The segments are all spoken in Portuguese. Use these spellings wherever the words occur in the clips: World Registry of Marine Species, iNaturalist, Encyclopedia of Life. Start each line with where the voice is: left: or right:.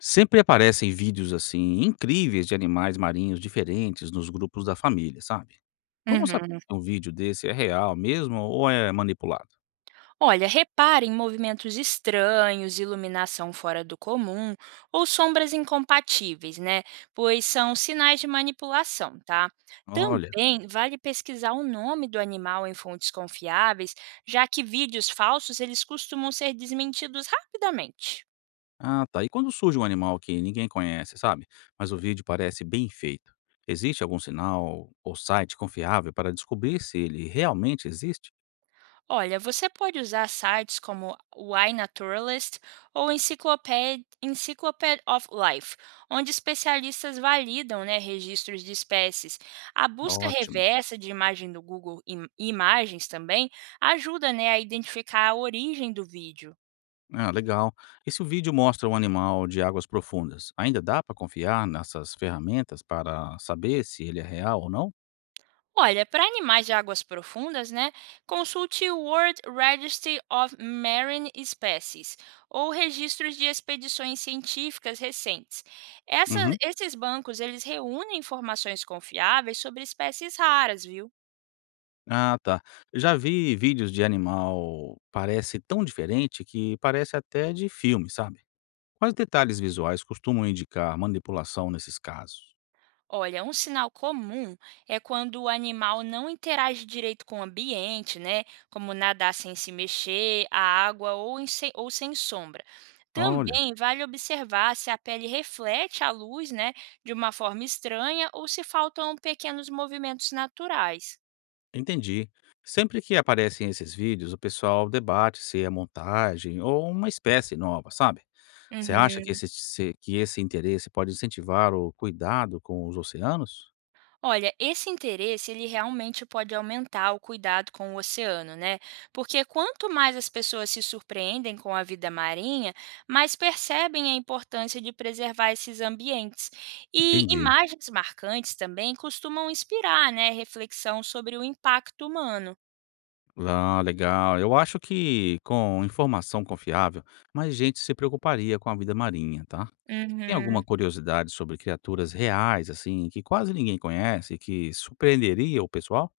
left: Sempre aparecem vídeos, assim, incríveis de animais marinhos diferentes nos grupos da família, sabe? Como saber
right: Uhum.
left: se um vídeo desse é real mesmo ou é manipulado?
right: Olha, repare em movimentos estranhos, iluminação fora do comum ou sombras incompatíveis, né? Pois são sinais de manipulação, tá?
left: Olha,
right: Também vale pesquisar o nome do animal em fontes confiáveis, já que vídeos falsos eles costumam ser desmentidos rapidamente.
left: ah tá. E quando surge um animal que ninguém conhece, sabe? Mas o vídeo parece bem feito. Existe algum sinal ou site confiável para descobrir se ele realmente existe?
right: Olha, você pode usar sites como o iNaturalist ou Encyclopedia of Life, onde especialistas validam, né, registros de espécies. A busca
left: Ótimo.
right: reversa de imagem do Google Imagens também ajuda, né, a identificar a origem do vídeo.
left: Ah, legal. E se o vídeo mostra um animal de águas profundas, ainda dá para confiar nessas ferramentas para saber se ele é real ou não?
right: Olha, para animais de águas profundas, né, consulte o World Registry of Marine Species ou registros de expedições científicas recentes.
left: Uhum.
right: Esses bancos, eles reúnem informações confiáveis sobre espécies raras, viu?
left: Ah, tá. Eu já vi vídeos de animal parece tão diferente que parece até de filme, sabe? Quais detalhes visuais costumam indicar manipulação nesses casos?
right: Olha, um sinal comum é quando o animal não interage direito com o ambiente, né? Como nadar sem se mexer, a água ou, ou sem sombra.
left: Olha,
right: Também vale observar se a pele reflete a luz, né, de uma forma estranha ou se faltam pequenos movimentos naturais.
left: entendi. Sempre que aparecem esses vídeos, o pessoal debate se é montagem ou uma espécie nova, sabe? Você acha que
right: Uhum.
left: esse, se- que esse interesse pode incentivar o cuidado com os oceanos?
right: Olha, esse interesse ele realmente pode aumentar o cuidado com o oceano, né? Porque quanto mais as pessoas se surpreendem com a vida marinha, mais percebem a importância de preservar esses ambientes. E
left: Entendi.
right: imagens marcantes também costumam inspirar, né, reflexão sobre o impacto humano.
left: Ah, legal. Eu acho que com informação confiável, mais gente se preocuparia com a vida marinha, tá? Tem alguma
right: Uhum.
left: curiosidade sobre criaturas reais, assim, que quase ninguém conhece e que surpreenderia o pessoal?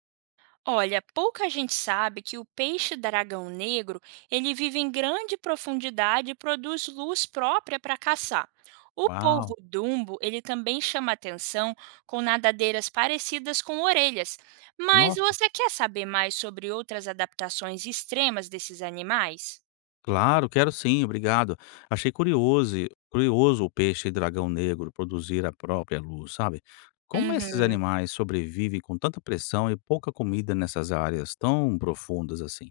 right: Olha, pouca gente sabe que o peixe dragão negro, ele vive em grande profundidade e produz luz própria para caçar. O polvo
left: Uau!
right: dumbo, ele também chama atenção com nadadeiras parecidas com orelhas. Mas
left: Nossa!
right: você quer saber mais sobre outras adaptações extremas desses animais?
left: Claro, quero sim, obrigado. Achei curioso o peixe dragão negro produzir a própria luz, sabe? Como esses
right: Uhum.
left: animais sobrevivem com tanta pressão e pouca comida nessas áreas tão profundas assim?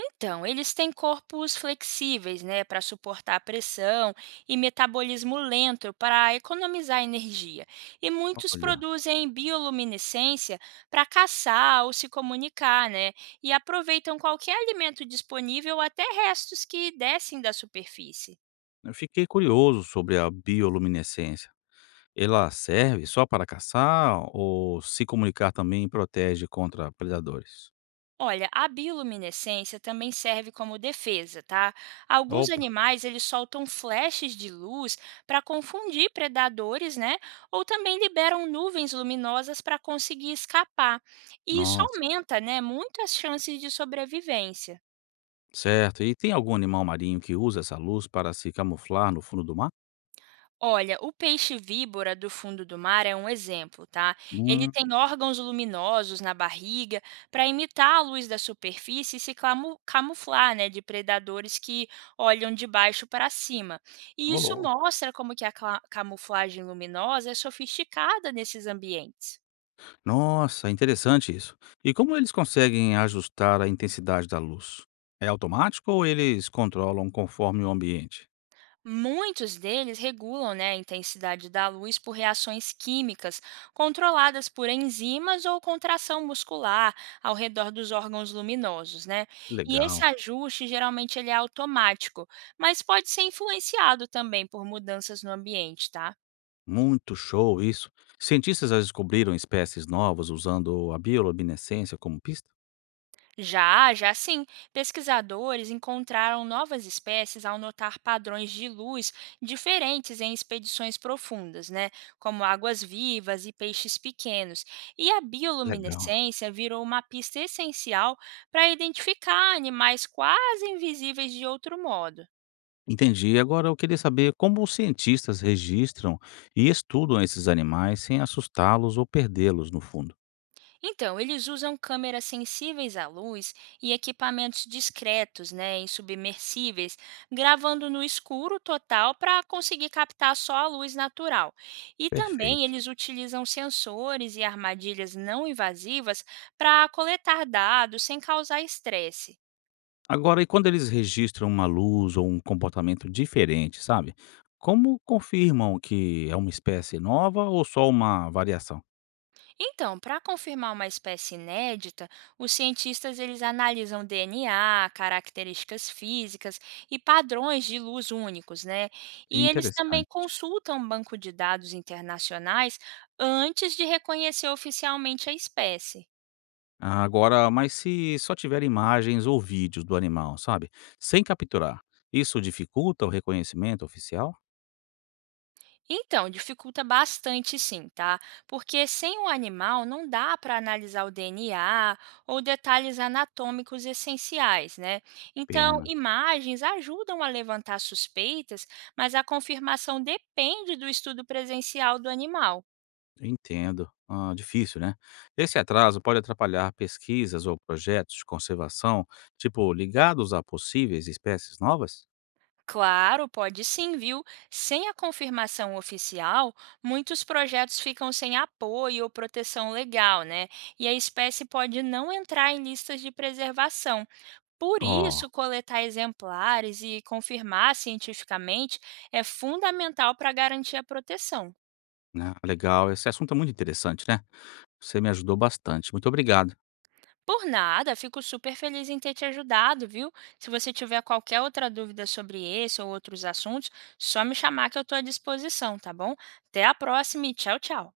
right: Então, eles têm corpos flexíveis, né, para suportar a pressão e metabolismo lento para economizar energia. E muitos
left: Olha.
right: produzem bioluminescência para caçar ou se comunicar, né? E aproveitam qualquer alimento disponível, até restos que descem da superfície.
left: Eu fiquei curioso sobre a bioluminescência. Ela serve só para caçar ou se comunicar também protege contra predadores?
right: Olha, a bioluminescência também serve como defesa, tá? Alguns
left: Opa,
right: animais eles soltam flashes de luz para confundir predadores, né? Ou também liberam nuvens luminosas para conseguir escapar. E isso
left: nossa,
right: aumenta, né, muito as chances de sobrevivência.
left: certo. E tem algum animal marinho que usa essa luz para se camuflar no fundo do mar?
right: Olha, o peixe-víbora do fundo do mar é um exemplo, tá? Ele
left: Hum,
right: tem órgãos luminosos na barriga para imitar a luz da superfície e se camuflar, né, de predadores que olham de baixo para cima. E
left: ô
right: isso
left: louco.
right: mostra como que a camuflagem luminosa é sofisticada nesses ambientes.
left: Nossa, interessante isso. E como eles conseguem ajustar a intensidade da luz? É automático ou eles controlam conforme o ambiente?
right: Muitos deles regulam, né, a intensidade da luz por reações químicas, controladas por enzimas ou contração muscular ao redor dos órgãos luminosos. Né? E esse
left: Legal.
right: ajuste geralmente ele é automático, mas pode ser influenciado também por mudanças no ambiente, tá?
left: Muito show isso. Cientistas já descobriram espécies novas usando a bioluminescência como pista?
right: Já sim, pesquisadores encontraram novas espécies ao notar padrões de luz diferentes em expedições profundas, né, como águas vivas e peixes pequenos. E a
left: Legal.
right: bioluminescência virou uma pista essencial para identificar animais quase invisíveis de outro modo.
left: Entendi. Agora eu queria saber como os cientistas registram e estudam esses animais sem assustá-los ou perdê-los no fundo.
right: Então, eles usam câmeras sensíveis à luz e equipamentos discretos, né, e submersíveis, gravando no escuro total para conseguir captar só a luz natural. E também
left: Perfeito.
right: eles utilizam sensores e armadilhas não invasivas para coletar dados sem causar estresse.
left: Agora, e quando eles registram uma luz ou um comportamento diferente, sabe? Como confirmam que é uma espécie nova ou só uma variação?
right: Então, para confirmar uma espécie inédita, os cientistas eles analisam DNA, características físicas e padrões de luz únicos, né? E eles também
left: Interessante.
right: consultam um banco de dados internacionais antes de reconhecer oficialmente a espécie.
left: Ah, agora, mas se só tiver imagens ou vídeos do animal, sabe, sem capturar, isso dificulta o reconhecimento oficial?
right: Então, dificulta bastante sim, tá? Porque sem o animal não dá para analisar o DNA ou detalhes anatômicos essenciais, né? Então,
left: Pena,
right: imagens ajudam a levantar suspeitas, mas a confirmação depende do estudo presencial do animal.
left: entendo. Ah, difícil, né? Esse atraso pode atrapalhar pesquisas ou projetos de conservação, tipo, ligados a possíveis espécies novas?
right: Claro, pode sim, viu? Sem a confirmação oficial, muitos projetos ficam sem apoio ou proteção legal, né? E a espécie pode não entrar em listas de preservação. Por
left: Ó,
right: isso, coletar exemplares e confirmar cientificamente é fundamental para garantir a proteção.
left: né? Legal, esse assunto é muito interessante, né? Você me ajudou bastante. Muito obrigado.
right: Por nada, fico super feliz em ter te ajudado, viu? Se você tiver qualquer outra dúvida sobre esse ou outros assuntos, só me chamar que eu estou à disposição, tá bom? Até a próxima e tchau, tchau.